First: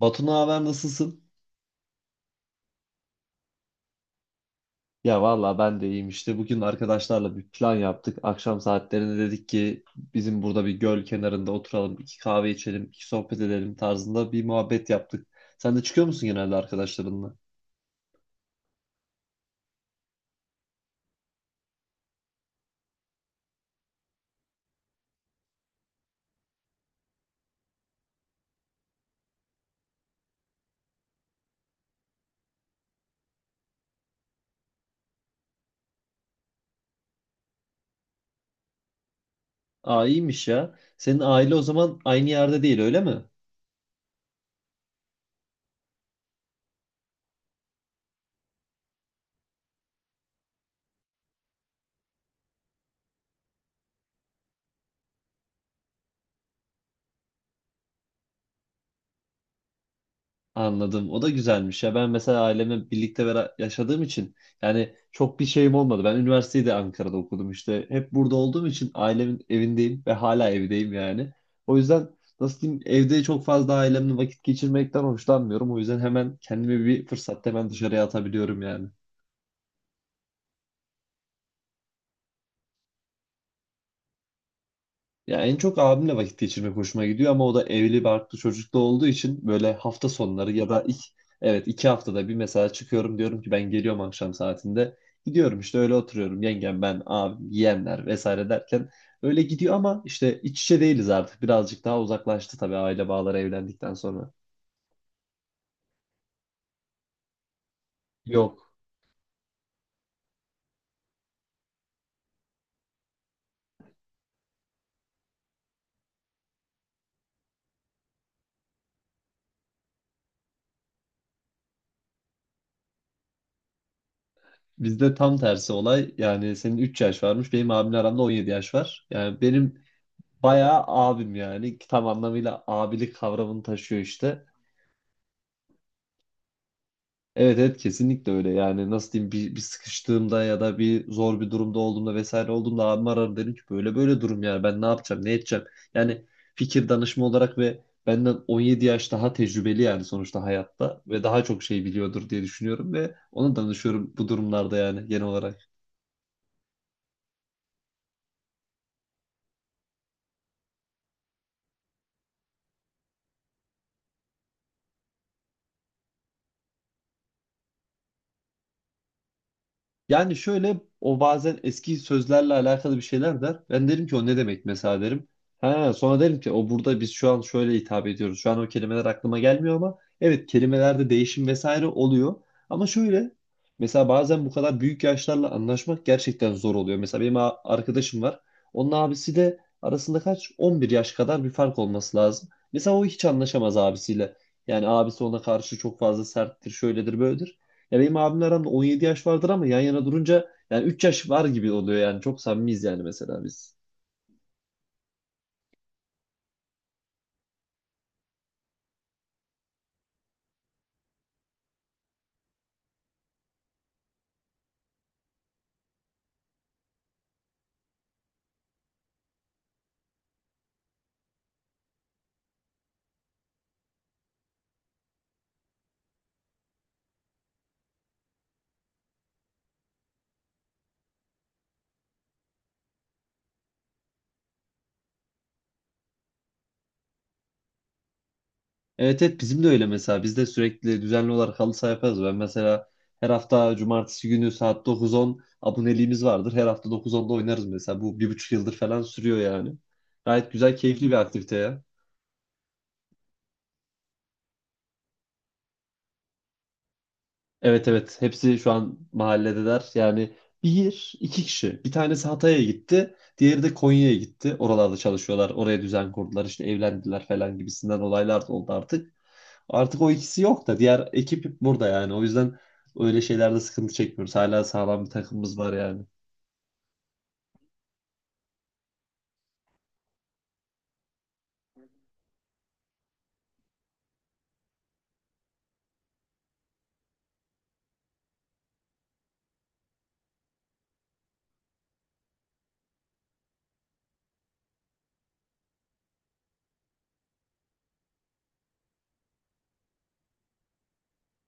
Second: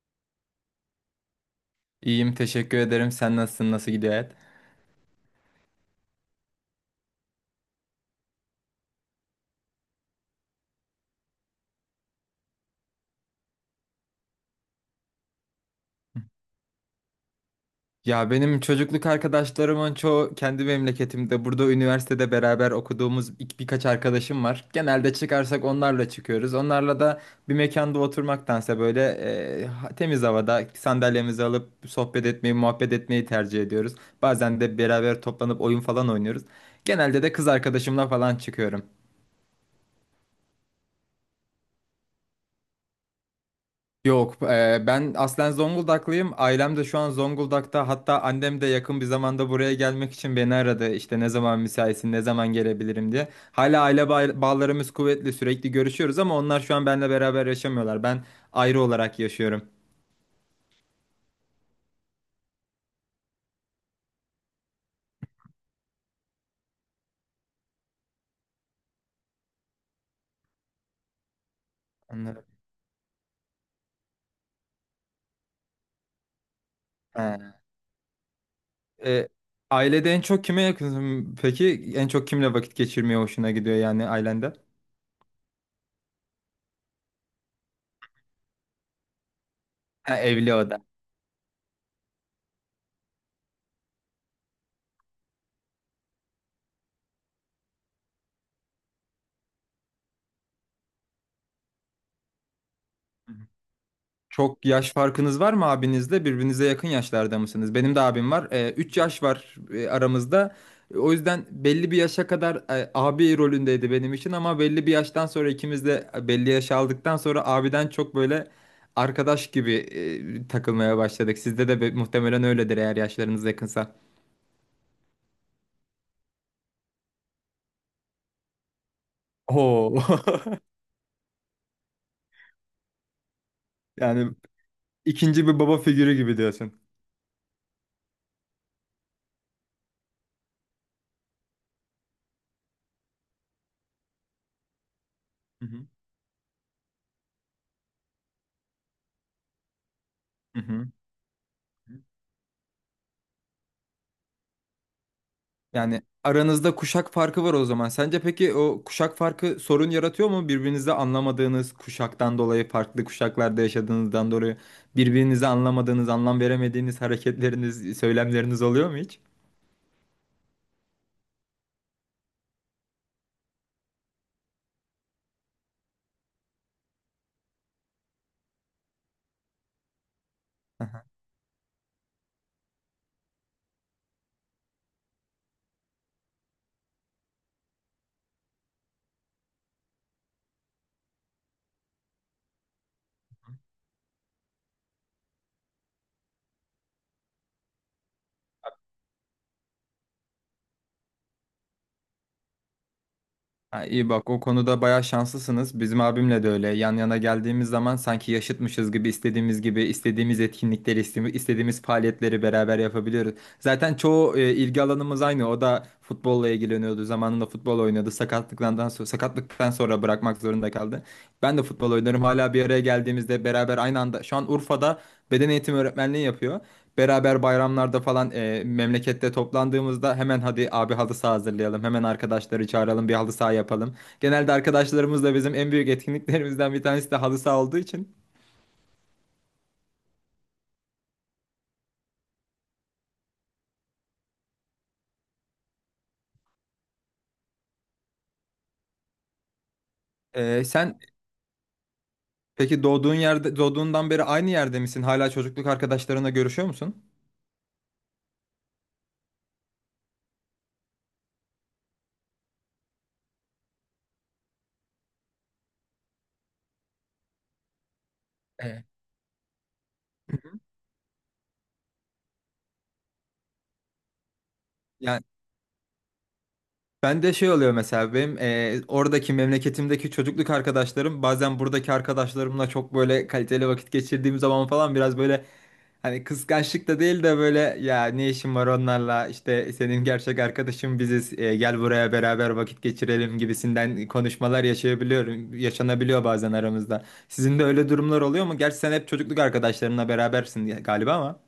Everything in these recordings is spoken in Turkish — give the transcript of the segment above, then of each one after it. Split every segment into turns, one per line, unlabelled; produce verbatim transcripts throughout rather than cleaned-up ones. Batu naber nasılsın?
İyiyim, teşekkür ederim. Sen nasılsın? Nasıl gidiyor hayat?
Ya valla ben de iyiyim işte. Bugün arkadaşlarla bir plan yaptık. Akşam saatlerinde dedik ki bizim burada bir göl kenarında oturalım, iki kahve içelim, iki sohbet edelim tarzında bir muhabbet yaptık. Sen de çıkıyor musun genelde arkadaşlarınla?
Ya benim çocukluk arkadaşlarımın çoğu kendi memleketimde. Burada üniversitede beraber okuduğumuz ilk birkaç arkadaşım var. Genelde çıkarsak onlarla çıkıyoruz. Onlarla da bir mekanda oturmaktansa böyle e, ha- temiz havada sandalyemizi alıp sohbet etmeyi, muhabbet etmeyi tercih ediyoruz. Bazen de beraber toplanıp oyun falan oynuyoruz. Genelde de kız arkadaşımla falan çıkıyorum.
Aa iyiymiş ya. Senin aile o zaman aynı yerde değil öyle mi?
Yok, e, ben aslen Zonguldaklıyım. Ailem de şu an Zonguldak'ta. Hatta annem de yakın bir zamanda buraya gelmek için beni aradı. İşte ne zaman müsaitsin, ne zaman gelebilirim diye. Hala aile bağ- bağlarımız kuvvetli, sürekli görüşüyoruz ama onlar şu an benimle beraber yaşamıyorlar. Ben ayrı olarak yaşıyorum.
Anladım. O da güzelmiş ya. Ben mesela ailemle birlikte bera- yaşadığım için yani çok bir şeyim olmadı. Ben üniversiteyi de Ankara'da okudum işte. Hep burada olduğum için ailemin evindeyim ve hala evdeyim yani. O yüzden
Anladım.
nasıl diyeyim evde çok fazla ailemle vakit geçirmekten hoşlanmıyorum. O yüzden hemen kendimi bir
He.
fırsatta hemen dışarıya atabiliyorum yani.
E, Ailede en çok kime yakınsın? Peki en çok kimle vakit geçirmeye hoşuna gidiyor yani ailende?
Ya en çok abimle vakit geçirmek hoşuma gidiyor ama o da evli barklı çocuklu olduğu için böyle hafta
Ha, evli
sonları
o
ya da
da.
iki, evet iki haftada bir mesela çıkıyorum diyorum ki ben geliyorum akşam saatinde. Gidiyorum işte öyle oturuyorum yengem ben abim yeğenler vesaire derken öyle gidiyor ama işte iç içe değiliz artık birazcık daha uzaklaştı tabii aile bağları evlendikten sonra.
Çok yaş farkınız var mı abinizle? Birbirinize yakın yaşlarda mısınız? Benim de abim var. Ee,
Yok,
üç yaş var e, aramızda. E, O yüzden belli bir yaşa kadar e, abi rolündeydi benim için ama belli bir yaştan sonra ikimiz de e, belli yaş aldıktan sonra abiden çok böyle arkadaş gibi e, takılmaya başladık. Sizde de be- muhtemelen öyledir eğer yaşlarınız yakınsa.
bizde tam tersi olay yani senin üç yaş varmış benim abimle aramda on yedi yaş var. Yani benim
Oo.
bayağı abim yani tam anlamıyla abilik kavramını taşıyor
Yani
işte.
ikinci bir baba figürü gibi diyorsun.
Evet evet kesinlikle öyle yani nasıl diyeyim bir, bir sıkıştığımda ya da bir zor bir durumda olduğumda vesaire olduğumda abim arar derim ki böyle böyle durum yani ben ne yapacağım ne edeceğim
Hı hı.
yani fikir danışma olarak ve benden on yedi yaş daha tecrübeli yani sonuçta
Hı hı.
hayatta ve daha çok şey biliyordur diye düşünüyorum ve ona danışıyorum bu durumlarda yani genel olarak.
Yani aranızda kuşak farkı var o zaman. Sence peki o kuşak farkı sorun yaratıyor mu? Birbirinizde anlamadığınız kuşaktan dolayı, farklı kuşaklarda yaşadığınızdan dolayı birbirinizi anlamadığınız, anlam veremediğiniz hareketleriniz, söylemleriniz oluyor mu hiç?
Yani şöyle o bazen eski sözlerle alakalı bir şeyler der. Ben derim ki o ne demek mesela derim. Ha, sonra derim ki o burada biz şu an şöyle hitap ediyoruz. Şu an o kelimeler aklıma gelmiyor ama evet
Aha.
kelimelerde değişim vesaire oluyor. Ama şöyle mesela bazen bu kadar büyük yaşlarla anlaşmak gerçekten zor oluyor. Mesela benim a- arkadaşım var. Onun abisi de arasında kaç? on bir yaş kadar bir fark olması lazım. Mesela o hiç anlaşamaz abisiyle. Yani abisi ona karşı çok fazla serttir, şöyledir, böyledir. Ya benim abimle aramda on yedi yaş vardır ama yan yana durunca yani üç yaş var gibi oluyor yani. Çok samimiyiz yani mesela biz.
Ha, iyi bak o konuda bayağı şanslısınız. Bizim abimle de öyle. Yan yana geldiğimiz zaman sanki yaşıtmışız gibi istediğimiz gibi istediğimiz etkinlikleri, iste- istediğimiz faaliyetleri beraber yapabiliyoruz. Zaten çoğu e, ilgi alanımız aynı. O da futbolla ilgileniyordu. Zamanında futbol oynadı. Sakatlıktan sonra, sakatlıktan sonra bırakmak zorunda kaldı. Ben de futbol oynarım. Hala bir araya geldiğimizde beraber aynı anda şu an Urfa'da beden eğitimi öğretmenliği yapıyor. Beraber bayramlarda falan e, memlekette toplandığımızda hemen hadi abi halı saha hazırlayalım. Hemen arkadaşları çağıralım bir halı saha yapalım. Genelde arkadaşlarımızla bizim en büyük etkinliklerimizden bir tanesi de halı saha olduğu için.
Evet evet bizim de öyle mesela. Biz de sürekli düzenli olarak halı saha yaparız. Ben mesela her hafta cumartesi günü saat dokuz on aboneliğimiz vardır. Her hafta dokuz onda oynarız mesela. Bu bir buçuk yıldır falan sürüyor yani. Gayet
E,
güzel,
sen
keyifli bir aktivite ya.
Peki doğduğun yerde doğduğundan beri aynı yerde misin? Hala çocukluk arkadaşlarına görüşüyor musun?
Evet evet hepsi şu an mahalledeler. Yani bir iki kişi. Bir tanesi Hatay'a gitti. Diğeri de Konya'ya gitti. Oralarda çalışıyorlar. Oraya düzen kurdular. İşte evlendiler falan gibisinden olaylar da oldu
Evet.
artık. Artık o ikisi yok da diğer ekip burada yani. O yüzden öyle şeylerde sıkıntı çekmiyoruz. Hala sağlam bir
Yani
takımımız var yani.
ben de şey oluyor mesela benim e, oradaki memleketimdeki çocukluk arkadaşlarım bazen buradaki arkadaşlarımla çok böyle kaliteli vakit geçirdiğim zaman falan biraz böyle hani kıskançlık da değil de böyle ya ne işin var onlarla işte senin gerçek arkadaşın biziz e, gel buraya beraber vakit geçirelim gibisinden konuşmalar yaşayabiliyorum yaşanabiliyor bazen aramızda. Sizin de öyle durumlar oluyor mu? Gerçi sen hep çocukluk arkadaşlarınla berabersin diye- galiba ama.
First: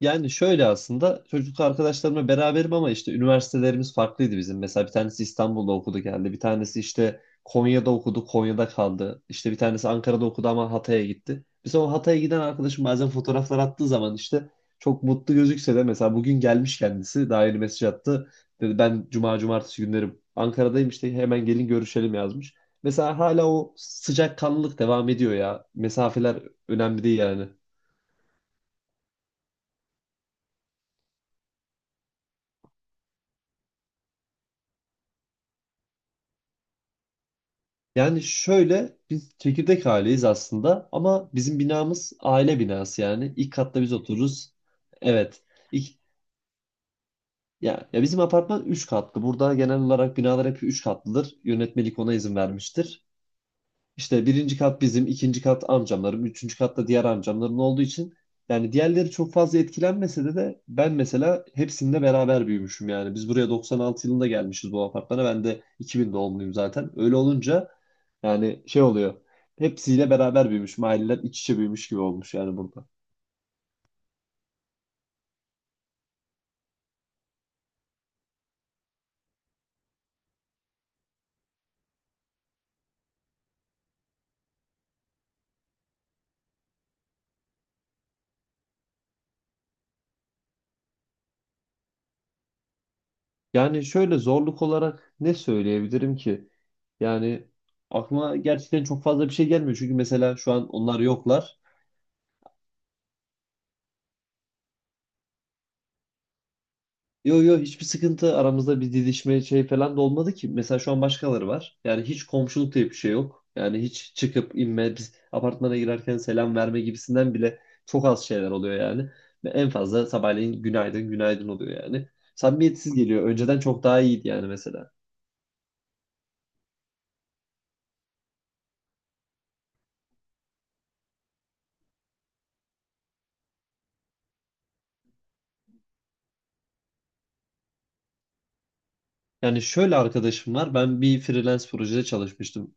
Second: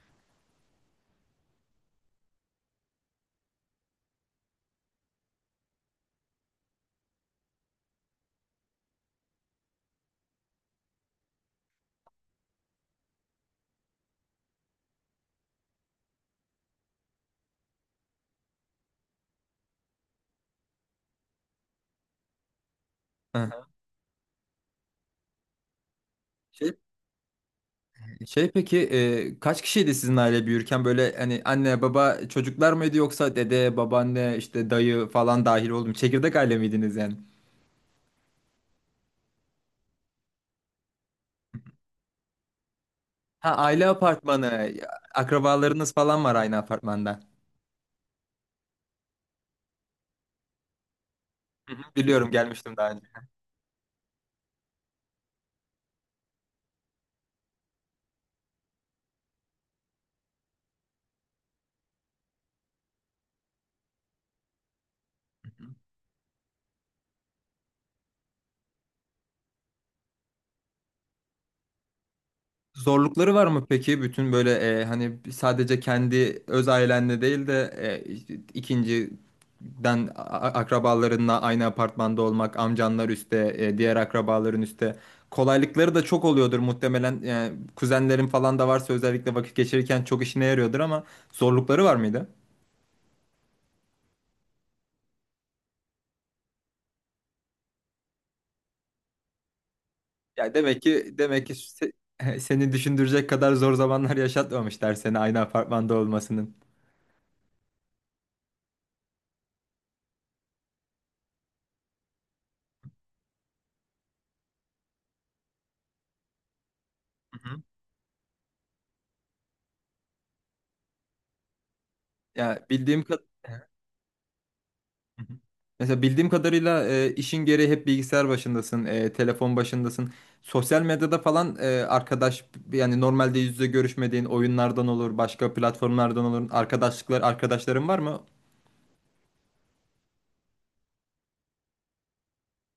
Yani şöyle aslında çocuk arkadaşlarımla beraberim ama işte üniversitelerimiz farklıydı bizim. Mesela bir tanesi İstanbul'da okudu geldi. Bir tanesi işte Konya'da okudu, Konya'da kaldı. İşte bir tanesi Ankara'da okudu ama Hatay'a gitti. Mesela o Hatay'a giden arkadaşım bazen fotoğraflar attığı zaman işte çok mutlu gözükse de mesela bugün gelmiş kendisi daha yeni mesaj attı. Dedi ben cuma cumartesi günleri Ankara'dayım işte hemen gelin görüşelim yazmış. Mesela hala
Hı.
o sıcakkanlılık devam ediyor ya. Mesafeler
Şey
önemli değil yani.
Şey peki e, kaç kişiydi sizin aile büyürken böyle hani anne baba çocuklar mıydı yoksa dede babaanne işte dayı falan dahil oldu mu? Çekirdek aile miydiniz yani?
Yani şöyle biz çekirdek aileyiz aslında ama bizim binamız aile binası yani. İlk
Ha
katta
aile
biz otururuz.
apartmanı
Evet.
akrabalarınız
İlk,
falan var aynı apartmanda.
ya, ya bizim apartman üç katlı. Burada genel olarak binalar hep üç katlıdır.
Hı hı,
Yönetmelik ona
biliyorum
izin
gelmiştim daha.
vermiştir. İşte birinci kat bizim, ikinci kat amcamların, üçüncü katta diğer amcamların olduğu için yani diğerleri çok fazla etkilenmese de de ben mesela hepsinde beraber büyümüşüm yani. Biz buraya doksan altı yılında gelmişiz bu apartmana. Ben de iki bin doğumluyum zaten. Öyle olunca yani şey oluyor. Hepsiyle beraber büyümüş. Aileler iç içe büyümüş gibi olmuş yani burada.
Zorlukları var mı peki? Bütün böyle e, hani sadece kendi öz ailenle değil de e, işte ikinciden a- a- akrabalarınla aynı apartmanda olmak, amcanlar üstte, e, diğer akrabaların üstte. Kolaylıkları da çok oluyordur muhtemelen. Yani kuzenlerin falan da varsa özellikle vakit geçirirken çok işine yarıyordur ama zorlukları var mıydı?
Yani şöyle zorluk olarak ne söyleyebilirim ki? Yani aklıma gerçekten çok fazla bir şey gelmiyor. Çünkü mesela şu
Ya
an
demek
onlar
ki demek ki
yoklar.
se- seni düşündürecek kadar zor zamanlar yaşatmamışlar seni aynı apartmanda olmasının.
Yo yo hiçbir sıkıntı aramızda bir didişme şey falan da olmadı ki. Mesela şu an başkaları var. Yani hiç komşuluk diye bir şey yok. Yani hiç çıkıp inme biz apartmana girerken selam verme gibisinden
Hı
bile
hı.
çok az şeyler oluyor yani. Ve en fazla sabahleyin günaydın günaydın oluyor yani.
Ya
Samimiyetsiz
bildiğim kadar.
geliyor. Önceden çok daha iyiydi yani mesela.
Hı hı. Mesela bildiğim kadarıyla e, işin gereği hep bilgisayar başındasın, e, telefon başındasın. Sosyal medyada falan e, arkadaş yani normalde yüz yüze görüşmediğin oyunlardan olur, başka platformlardan olur. Arkadaşlıklar, arkadaşların var mı?
Yani şöyle arkadaşım var. Ben bir freelance projede çalışmıştım.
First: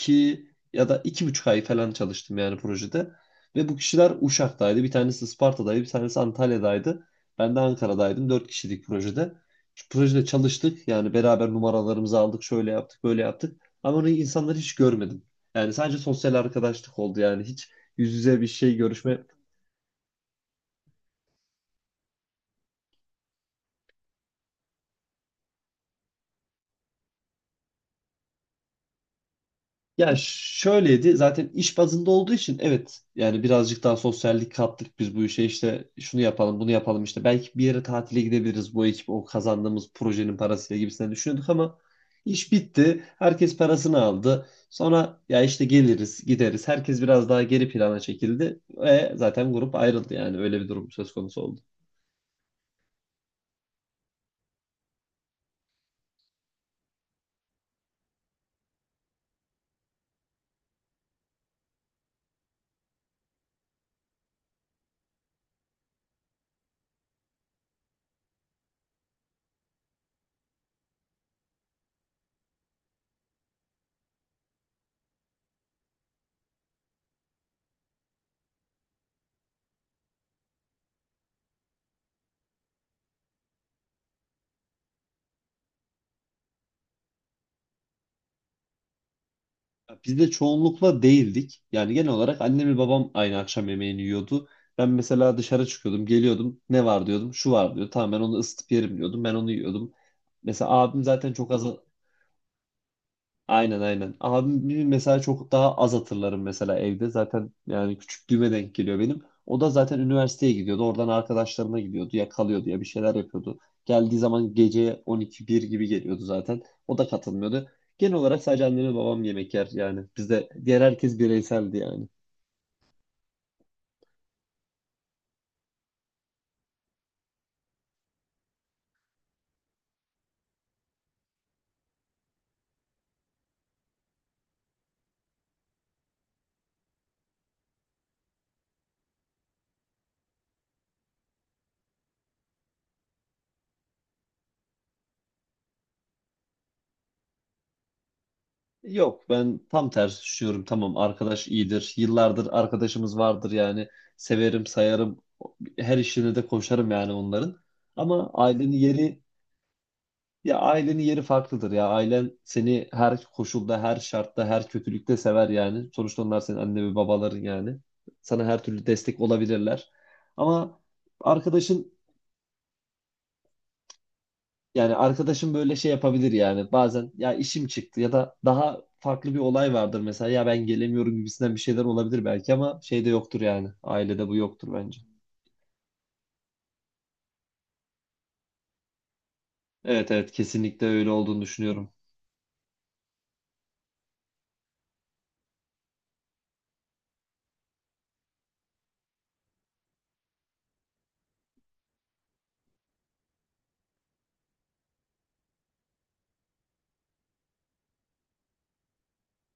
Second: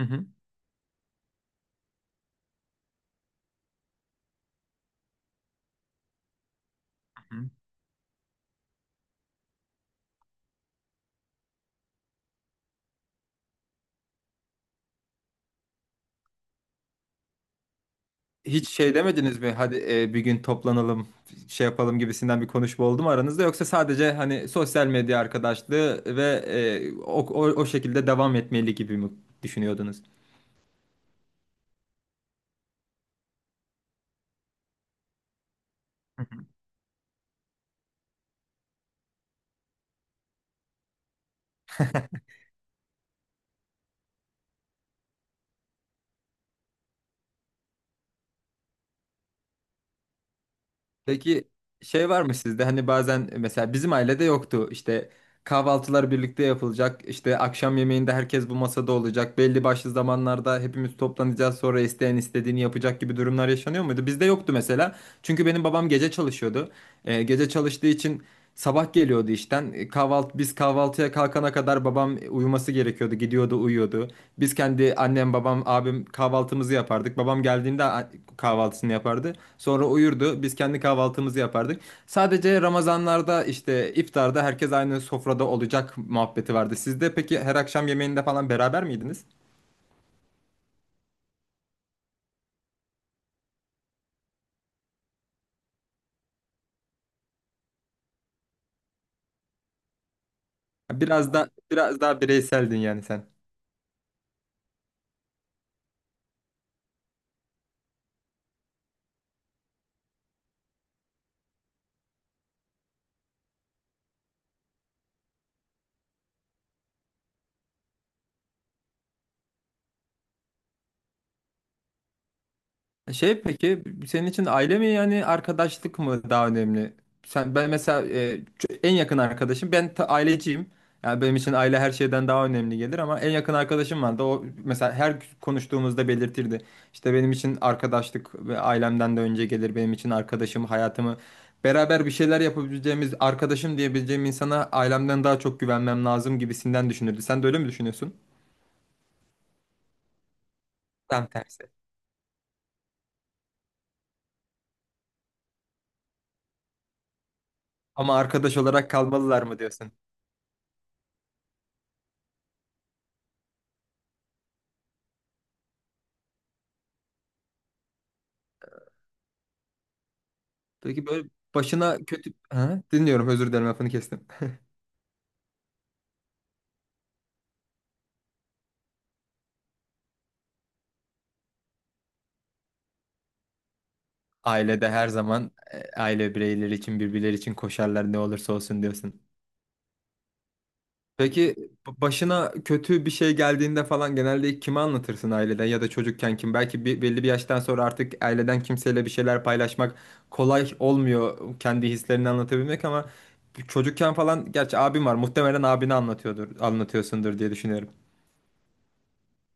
Hı hı.
ya da iki buçuk ay falan çalıştım yani projede. Ve bu kişiler Uşak'taydı. Bir tanesi Isparta'daydı. Bir tanesi Antalya'daydı.
Hı hı.
Ben de Ankara'daydım. Dört kişilik projede. Şu projede çalıştık. Yani beraber numaralarımızı aldık. Şöyle yaptık, böyle yaptık. Ama onu insanları hiç görmedim. Yani sadece sosyal arkadaşlık oldu. Yani hiç yüz yüze bir
Hiç
şey
şey
görüşme.
demediniz mi? Hadi e, bir gün toplanalım, şey yapalım gibisinden bir konuşma oldu mu aranızda? Yoksa sadece hani sosyal medya arkadaşlığı ve e, o, o, o şekilde devam etmeli gibi mi düşünüyordunuz?
Ya şöyleydi zaten iş bazında olduğu için evet yani birazcık daha sosyallik kattık biz bu işe işte şunu yapalım bunu yapalım işte belki bir yere tatile gidebiliriz bu ekip o kazandığımız projenin parasıyla gibisinden düşünüyorduk ama iş bitti herkes parasını aldı sonra ya işte geliriz gideriz herkes biraz daha geri plana çekildi ve zaten grup ayrıldı yani öyle bir durum söz konusu
Peki
oldu.
şey var mı sizde hani bazen e, mesela bizim ailede yoktu işte kahvaltılar birlikte yapılacak işte akşam yemeğinde herkes bu masada olacak belli başlı zamanlarda hepimiz toplanacağız sonra isteyen istediğini yapacak gibi durumlar yaşanıyor muydu? Bizde yoktu mesela çünkü benim babam gece çalışıyordu. Ee, gece çalıştığı için sabah geliyordu işten. E, Kahvaltı, biz kahvaltıya kalkana kadar babam uyuması gerekiyordu. Gidiyordu, uyuyordu. Biz kendi annem, babam, abim kahvaltımızı yapardık. Babam geldiğinde a- kahvaltısını yapardı. Sonra uyurdu. Biz kendi kahvaltımızı yapardık. Sadece Ramazanlarda işte iftarda herkes aynı sofrada olacak muhabbeti vardı. Sizde peki her akşam yemeğinde falan beraber miydiniz?
Biz de çoğunlukla değildik. Yani genel olarak annem ve babam aynı akşam yemeğini yiyordu. Ben mesela dışarı çıkıyordum, geliyordum. Ne var diyordum, şu var diyor. Tamam ben onu ısıtıp yerim diyordum. Ben onu yiyordum. Mesela abim zaten
Biraz da
çok az.
biraz daha bireyseldin yani sen.
Aynen aynen. Abimi mesela çok daha az hatırlarım mesela evde. Zaten yani küçüklüğüme denk geliyor benim. O da zaten üniversiteye gidiyordu. Oradan arkadaşlarına gidiyordu. Ya kalıyordu ya bir şeyler yapıyordu. Geldiği zaman gece on iki bir gibi geliyordu zaten. O da katılmıyordu. Genel olarak sadece annem ve babam yemek yer yani. Bizde diğer herkes bireyseldi yani.
E, Şey peki senin için aile mi yani arkadaşlık mı daha önemli? Sen ben mesela e, ç- en yakın arkadaşım ben ta- aileciyim. Yani benim için aile her şeyden daha önemli gelir ama en yakın arkadaşım vardı. O mesela her konuştuğumuzda belirtirdi. İşte benim için arkadaşlık ve ailemden de önce gelir. Benim için arkadaşım hayatımı beraber bir şeyler yapabileceğimiz arkadaşım diyebileceğim insana ailemden daha çok güvenmem lazım gibisinden düşünürdü. Sen de öyle mi düşünüyorsun?
Yok ben tam tersi düşünüyorum. Tamam
Tam
arkadaş
tersi.
iyidir. Yıllardır arkadaşımız vardır yani. Severim sayarım. Her işine de koşarım yani onların.
Ama
Ama
arkadaş
ailenin
olarak
yeri.
kalmalılar mı diyorsun?
Ya ailenin yeri farklıdır ya. Ailen seni her koşulda, her şartta, her kötülükte sever yani. Sonuçta onlar senin anne ve babaların yani. Sana her türlü destek olabilirler. Ama
Peki böyle
arkadaşın,
başına kötü... Ha, dinliyorum özür dilerim lafını kestim.
yani arkadaşın böyle şey yapabilir yani. Bazen ya işim çıktı ya da daha farklı bir olay vardır mesela. Ya ben gelemiyorum gibisinden bir şeyler olabilir belki ama şeyde yoktur yani. Ailede bu yoktur
Ailede
bence.
her zaman e, aile bireyleri için birbirleri için koşarlar ne olursa olsun diyorsun.
Evet evet kesinlikle öyle olduğunu
Peki
düşünüyorum.
b- başına kötü bir şey geldiğinde falan genelde kime anlatırsın aileden ya da çocukken kim? Belki bir, belli bir yaştan sonra artık aileden kimseyle bir şeyler paylaşmak kolay olmuyor kendi hislerini anlatabilmek ama çocukken falan gerçi abim var muhtemelen abine anlatıyordur anlatıyorsundur diye düşünüyorum.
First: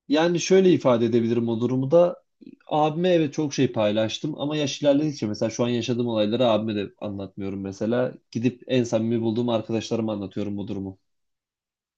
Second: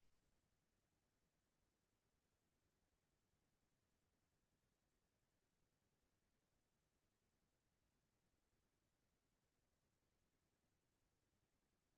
Yani şöyle ifade edebilirim o durumu da. Abime evet çok şey paylaştım ama yaş ilerledikçe mesela şu an yaşadığım olayları abime de anlatmıyorum mesela. Gidip en samimi bulduğum arkadaşlarıma anlatıyorum bu durumu.